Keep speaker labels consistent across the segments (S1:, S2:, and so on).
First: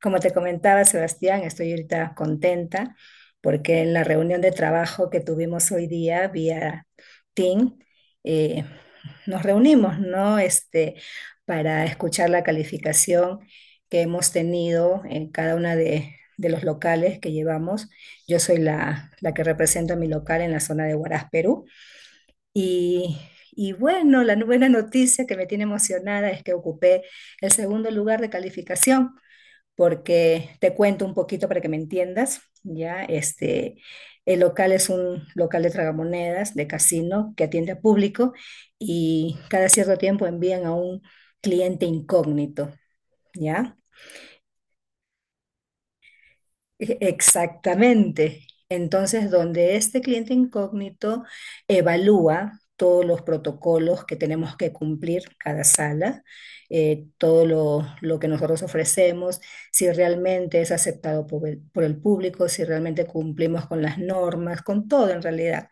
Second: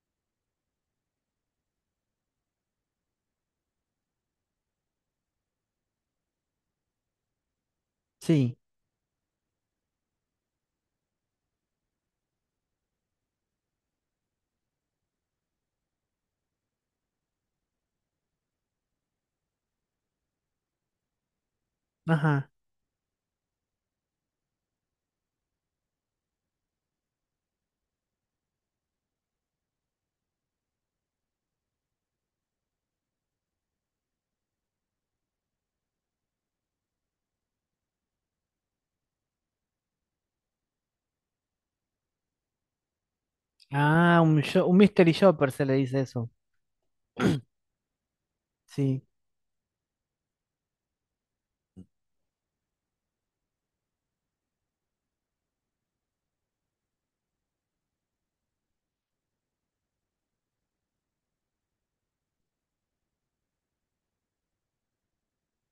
S1: Como te comentaba, Sebastián, estoy ahorita contenta porque en la reunión de trabajo que tuvimos hoy día vía Team,
S2: Sí,
S1: eh, nos reunimos, ¿no? Este, para escuchar la calificación que hemos tenido en cada una de los locales que llevamos. Yo soy la que represento a mi local en la zona de Huaraz, Perú.
S2: ajá.
S1: Y, y bueno, la buena noticia que me tiene emocionada es que ocupé el segundo lugar de calificación porque te cuento un poquito para que me entiendas, ¿ya? Este, el local es un local de tragamonedas, de casino, que atiende a público y cada cierto tiempo envían a un cliente incógnito, ¿ya?
S2: Ah, un, un mystery shopper se le dice eso.
S1: E- Exactamente.
S2: Sí.
S1: Entonces, donde este cliente incógnito evalúa todos los protocolos que tenemos que cumplir cada sala, todo lo que nosotros ofrecemos, si realmente es aceptado por el público, si realmente cumplimos con las normas, con todo en realidad.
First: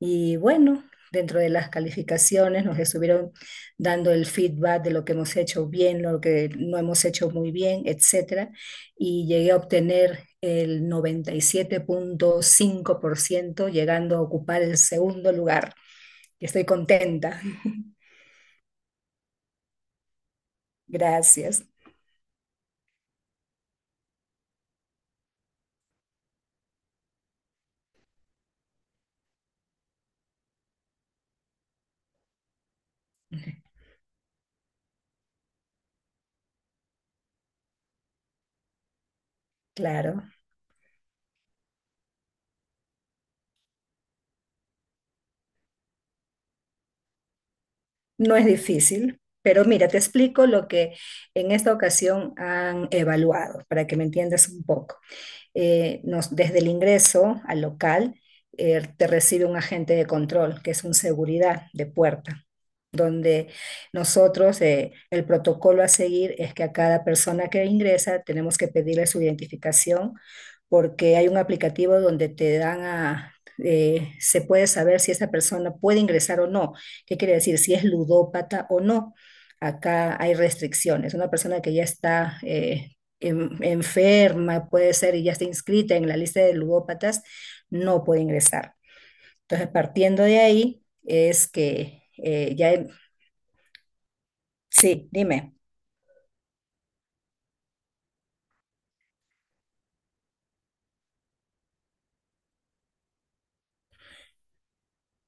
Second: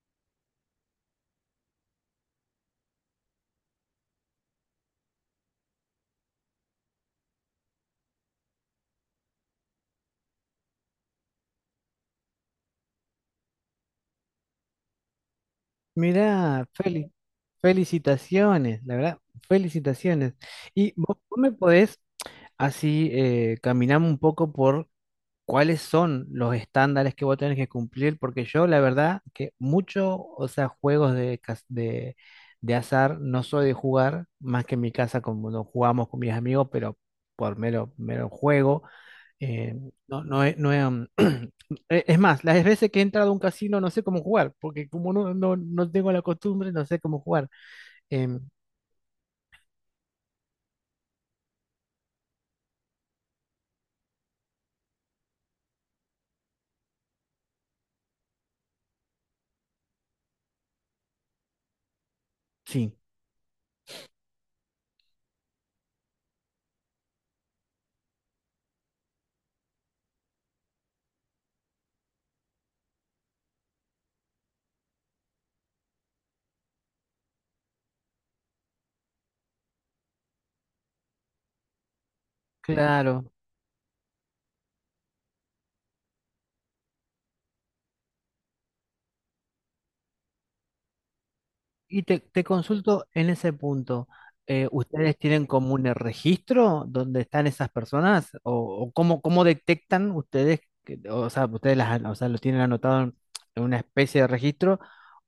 S1: Y bueno, dentro de las calificaciones nos estuvieron dando el feedback de lo que hemos hecho bien, lo que no hemos hecho muy bien, etcétera. Y llegué a obtener el 97.5%, llegando a ocupar el segundo lugar.
S2: Mirá,
S1: Estoy
S2: Feli,
S1: contenta.
S2: felicitaciones, la verdad, felicitaciones. Y vos me
S1: Gracias.
S2: podés así caminar un poco por cuáles son los estándares que vos tenés que cumplir, porque yo la verdad que mucho, o sea, juegos de, de azar no soy de jugar, más que en mi casa como no jugamos con mis amigos, pero por mero juego. Eh, no,
S1: Claro,
S2: no, he- no he, um, es más, las veces que he entrado a un casino no sé cómo jugar, porque como no tengo la costumbre, no sé cómo jugar.
S1: no
S2: Em,
S1: es difícil. Pero mira, te explico lo que en esta ocasión han evaluado para que me entiendas un poco. Desde el ingreso al local te recibe un agente de control, que es un seguridad de puerta
S2: sí,
S1: donde nosotros el protocolo a seguir es que a cada persona que ingresa tenemos que pedirle su identificación porque hay un aplicativo donde te dan a... se puede saber si esa persona puede ingresar o no. ¿Qué quiere decir? Si es ludópata o no. Acá hay restricciones. Una persona que ya está
S2: claro.
S1: enferma, puede ser, y ya está inscrita en la lista de ludópatas, no puede ingresar. Entonces, partiendo de ahí, es
S2: Y
S1: que
S2: te
S1: ya...
S2: consulto en ese punto.
S1: Sí,
S2: ¿Ustedes tienen
S1: dime.
S2: como un registro donde están esas personas? O cómo, cómo detectan ustedes? O sea, o sea, lo tienen anotado en una especie de registro.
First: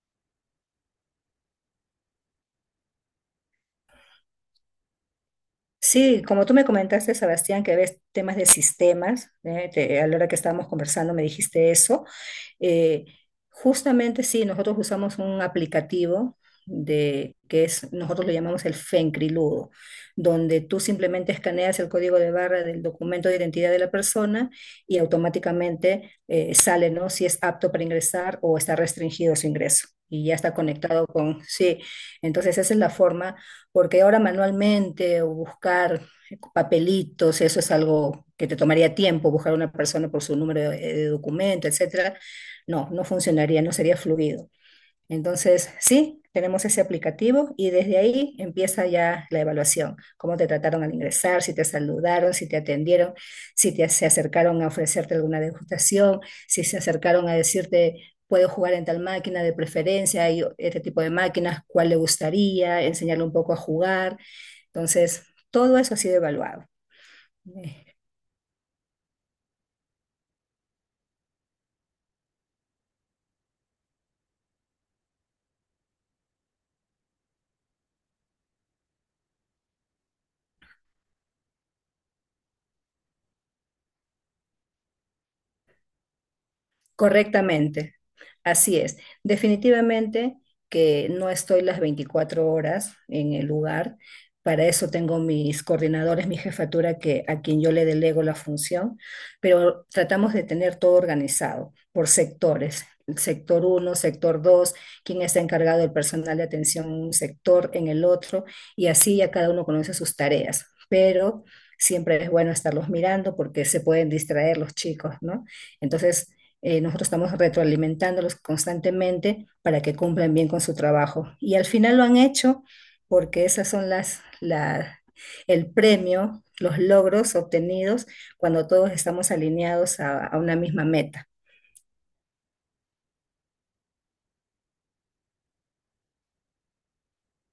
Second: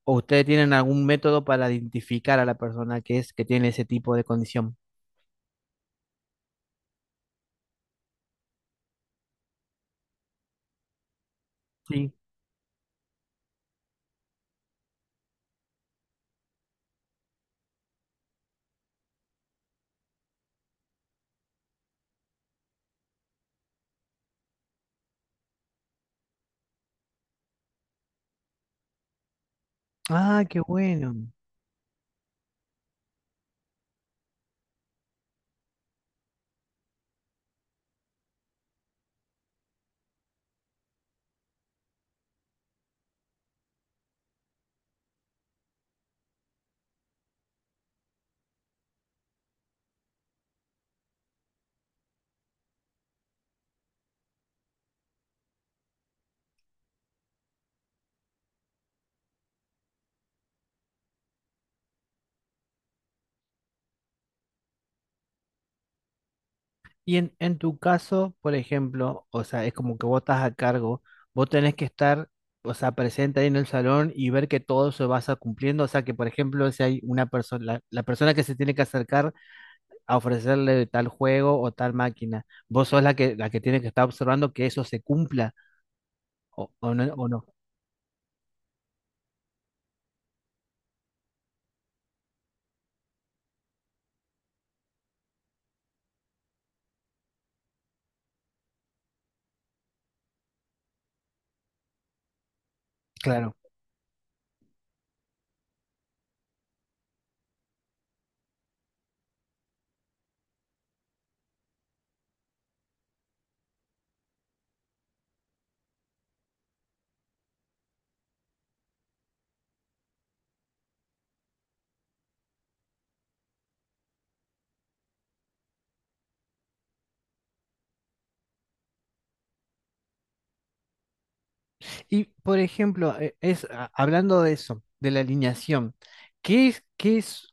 S2: ¿O ustedes tienen algún método para identificar a la persona que es que tiene ese tipo de condición?
S1: Sí, como tú me comentaste, Sebastián, que ves temas de sistemas, ¿eh? A la hora que estábamos conversando me dijiste eso.
S2: Sí.
S1: Eh, Justamente sí, nosotros usamos un aplicativo nosotros lo llamamos el Fencriludo, donde tú simplemente escaneas el código de barra del documento de identidad de la persona y automáticamente sale, ¿no? Si es apto para ingresar o está restringido su ingreso. Y ya
S2: Ah,
S1: está
S2: qué
S1: conectado
S2: bueno.
S1: con, sí, entonces esa es la forma, porque ahora manualmente o buscar papelitos, eso es algo que te tomaría tiempo, buscar a una persona por su número de documento, etcétera, no, no funcionaría, no sería fluido. Entonces, sí, tenemos ese aplicativo y desde ahí empieza ya la evaluación, cómo te trataron al ingresar, si te saludaron, si te atendieron, si se acercaron a ofrecerte alguna degustación, si se acercaron a decirte, puedo jugar en tal máquina de preferencia, hay este tipo de máquinas, cuál le gustaría, enseñarle un poco a jugar. Entonces, todo eso ha sido evaluado.
S2: Y en tu
S1: Eh,
S2: caso, por ejemplo, o sea, es como que vos estás a cargo, vos tenés que estar, o sea, presente ahí en el salón y ver que todo se va cumpliendo, o sea, que por ejemplo, si hay una persona, la persona que se tiene que acercar a ofrecerle tal juego o tal máquina, vos sos la que tiene que estar observando que eso se cumpla o no, o no.
S1: Correctamente, así es. Definitivamente que no estoy las 24 horas en el lugar. Para eso tengo mis coordinadores, mi jefatura, que, a quien yo le delego la función, pero tratamos de tener todo organizado por sectores. El
S2: Claro.
S1: sector uno, sector 2, quien está encargado del personal de atención en un sector, en el otro, y así ya cada uno conoce sus tareas. Pero siempre es bueno estarlos mirando porque se pueden distraer los chicos, ¿no? Entonces, nosotros estamos retroalimentándolos constantemente para que cumplan bien con su trabajo. Y al final lo han hecho porque esas son el premio, los logros obtenidos cuando todos estamos alineados a una misma meta.
S2: Y por ejemplo, hablando de eso, de la alineación, ¿qué es, qué es?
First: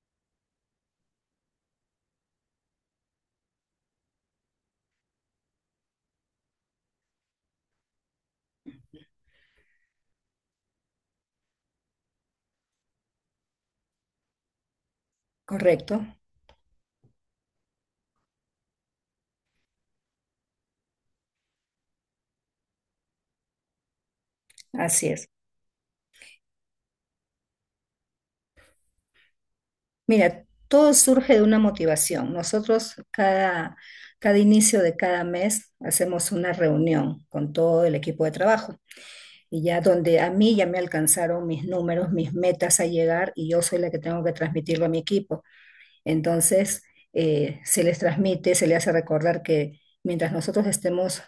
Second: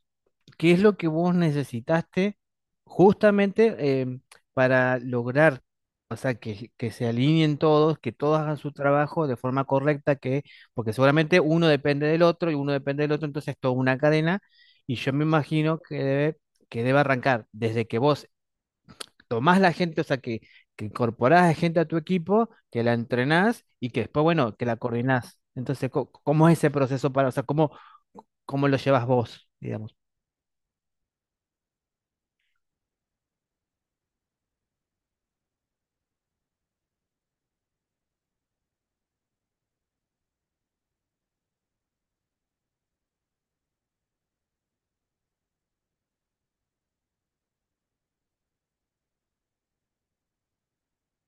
S2: ¿Qué es lo que vos necesitaste justamente para lograr, o sea, que se alineen todos, que todos hagan su trabajo de forma correcta, que, porque seguramente uno depende del otro y uno depende del otro, entonces es toda una cadena y yo me imagino
S1: ¿Correcto?
S2: que debe arrancar desde que vos tomás la gente, o sea, que incorporás a gente a tu equipo, que la entrenás y que después, bueno, que la
S1: Así es.
S2: coordinás? Entonces, ¿cómo es ese proceso para, o sea, cómo, cómo lo llevas vos, digamos?
S1: Mira, todo surge de una motivación. Nosotros cada inicio de cada mes hacemos una reunión con todo el equipo de trabajo y ya donde a mí ya me alcanzaron mis números, mis metas a llegar y yo soy la que tengo que transmitirlo a mi equipo. Entonces, se les transmite, se les hace recordar que mientras nosotros estemos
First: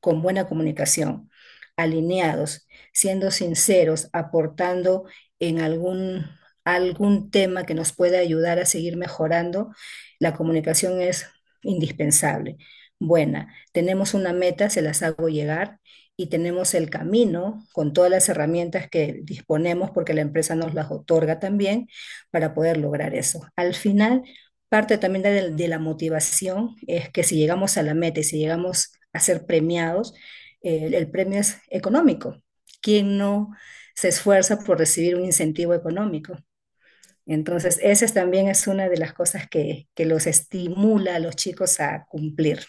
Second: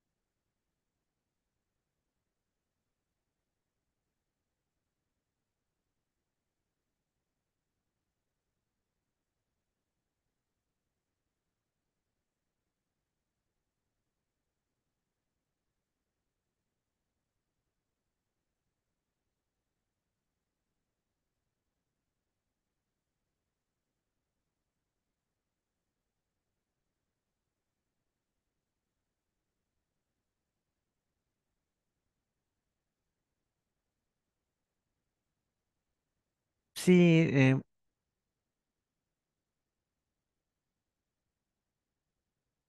S1: con buena comunicación, alineados, siendo sinceros, aportando en algún tema que nos pueda ayudar a seguir mejorando, la comunicación es indispensable. Buena, tenemos una meta, se las hago llegar y tenemos el camino con todas las herramientas que disponemos porque la empresa nos las otorga también para poder lograr eso. Al final, parte también de la motivación es que si llegamos a la meta y si llegamos a ser premiados, el premio es económico. ¿Quién no se esfuerza por recibir un incentivo económico?
S2: Sí,
S1: Entonces, esa es también es una de las cosas que los estimula a los chicos a cumplir.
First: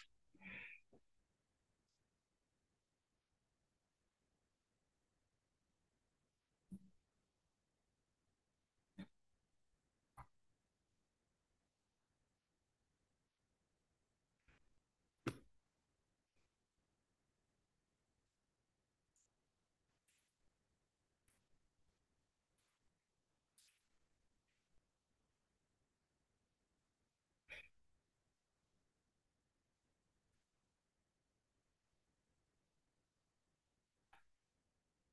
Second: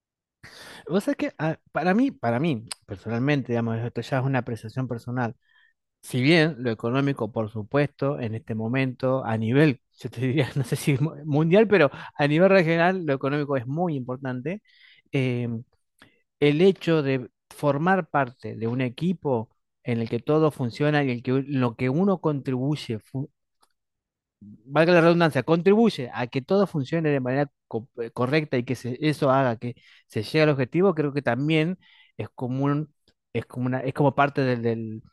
S2: vos sabés que para mí, personalmente, digamos, esto ya es una apreciación personal. Si bien lo económico, por supuesto, en este momento, a nivel, yo te diría, no sé si mundial, pero a nivel regional, lo económico es muy importante. eh, el hecho de formar parte de un equipo en el que todo funciona y el que, lo que uno contribuye valga la redundancia, contribuye a que todo funcione de manera correcta y que eso haga que se llegue al objetivo, creo que también es como es como una, es como parte del,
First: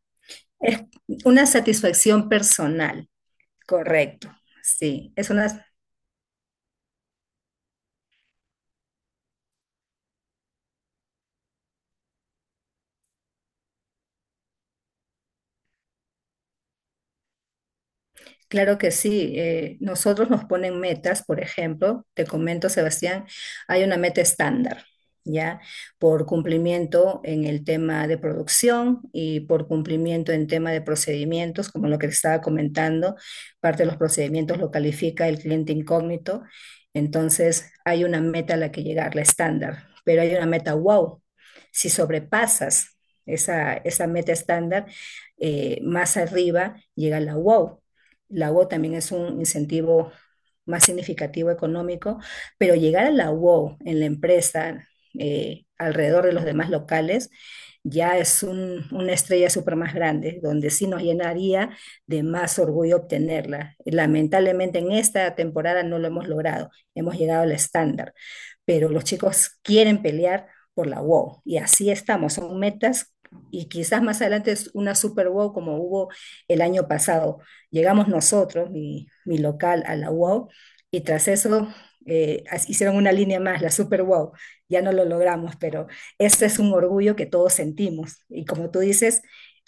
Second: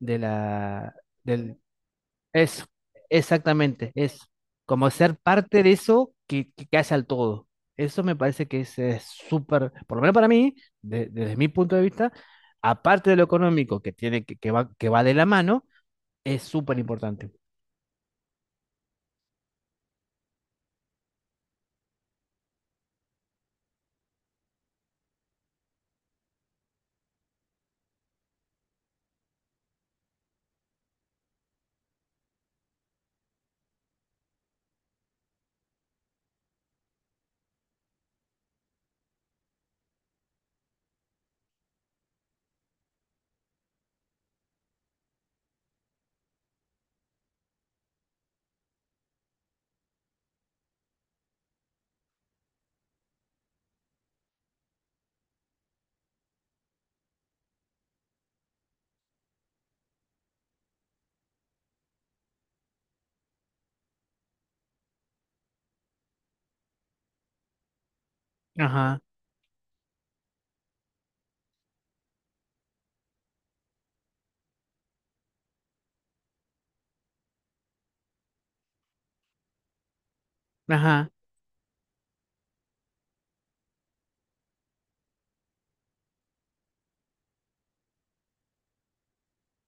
S2: de
S1: Es
S2: la,
S1: una
S2: del,
S1: satisfacción
S2: eso,
S1: personal,
S2: exactamente, es
S1: correcto.
S2: como
S1: Sí,
S2: ser
S1: es
S2: parte
S1: una.
S2: de eso que hace al todo. Eso me parece que es súper, por lo menos para mí, desde mi punto de vista, aparte de lo económico que tiene, que va de la mano, es súper importante.
S1: Claro que sí. Nosotros nos ponen metas, por ejemplo, te comento, Sebastián, hay una meta estándar, ¿ya? Por cumplimiento en el tema de producción y por cumplimiento en tema de procedimientos, como lo que te estaba comentando, parte de los procedimientos lo califica el cliente incógnito. Entonces, hay una meta a la que llegar, la estándar, pero hay una meta wow. Si sobrepasas esa meta estándar, más arriba llega la wow. La UO también es un incentivo más significativo económico, pero llegar a la UO en la empresa alrededor de los demás locales ya es una estrella súper más grande, donde sí nos llenaría de más orgullo obtenerla. Lamentablemente en esta temporada no lo hemos logrado, hemos llegado al estándar, pero
S2: Ajá,
S1: los chicos quieren pelear por la WOW y así estamos, son metas y quizás más adelante es una super WOW como hubo el año pasado. Llegamos nosotros, mi local, a la UAU, y
S2: ajá.
S1: tras eso hicieron una línea más, la Super Wow. Ya no lo logramos, pero ese es un orgullo que todos sentimos. Y como tú dices,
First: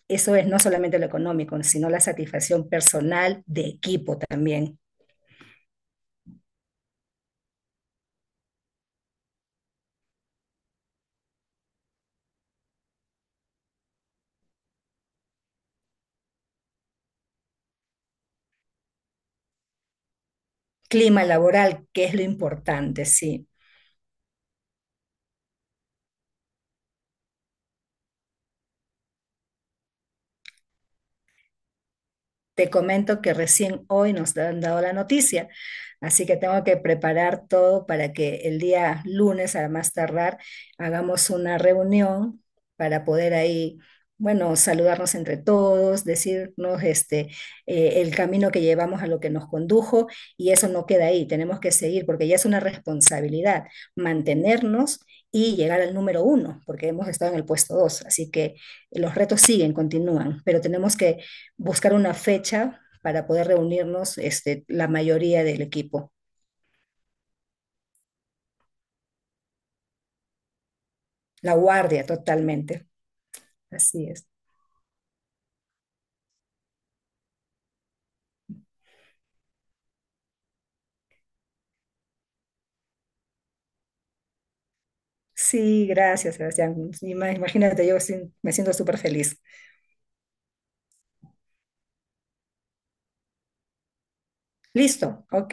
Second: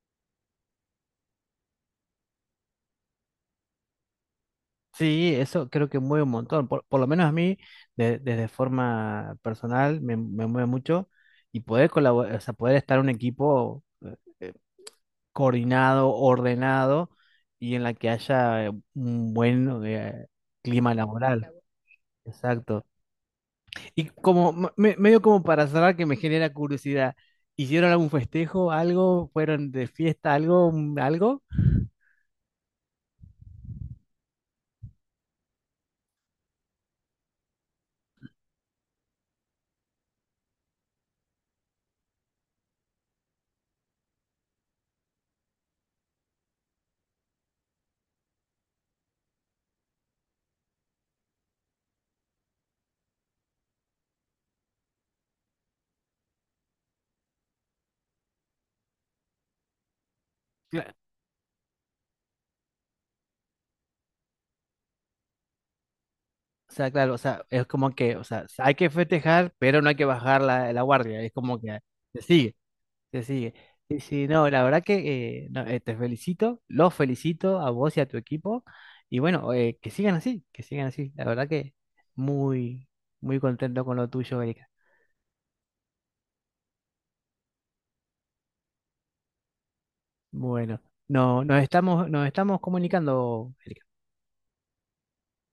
S1: eso es no solamente lo económico, sino la satisfacción personal de equipo también.
S2: Sí, eso creo que mueve un montón. Por lo menos a mí, desde forma personal, me mueve mucho. Y poder colaborar, o sea, poder estar en un equipo coordinado, ordenado y en la que haya un buen clima
S1: Clima
S2: laboral.
S1: laboral, que es lo
S2: Exacto.
S1: importante, sí.
S2: Y como, medio como para cerrar, que me genera curiosidad, ¿hicieron algún festejo, algo? ¿Fueron de fiesta, algo, algo?
S1: Te comento que recién hoy nos han dado la noticia, así que tengo que preparar todo para que el día lunes, a más tardar, hagamos una reunión para poder ahí, bueno, saludarnos entre todos, decirnos este, el camino que llevamos a lo que nos condujo y eso no queda ahí, tenemos que seguir porque ya es una responsabilidad mantenernos y llegar al número uno, porque hemos estado en el puesto dos, así que los retos siguen, continúan, pero tenemos que buscar una fecha para poder reunirnos, este, la mayoría del equipo.
S2: O sea, claro, o sea, es como que, o sea, hay que festejar, pero no hay que bajar la, la guardia, es
S1: La
S2: como que
S1: guardia
S2: se sigue,
S1: totalmente.
S2: se sigue. Sí,
S1: Así es.
S2: sí, no, la verdad que no, te felicito, los felicito a vos y a tu equipo, y bueno, que sigan así, la verdad que muy, muy contento con lo tuyo, Erika.
S1: Sí, gracias, Sebastián. Imagínate, yo sí me siento súper feliz.
S2: Bueno, no, nos estamos comunicando, Erika.
S1: Listo, OK.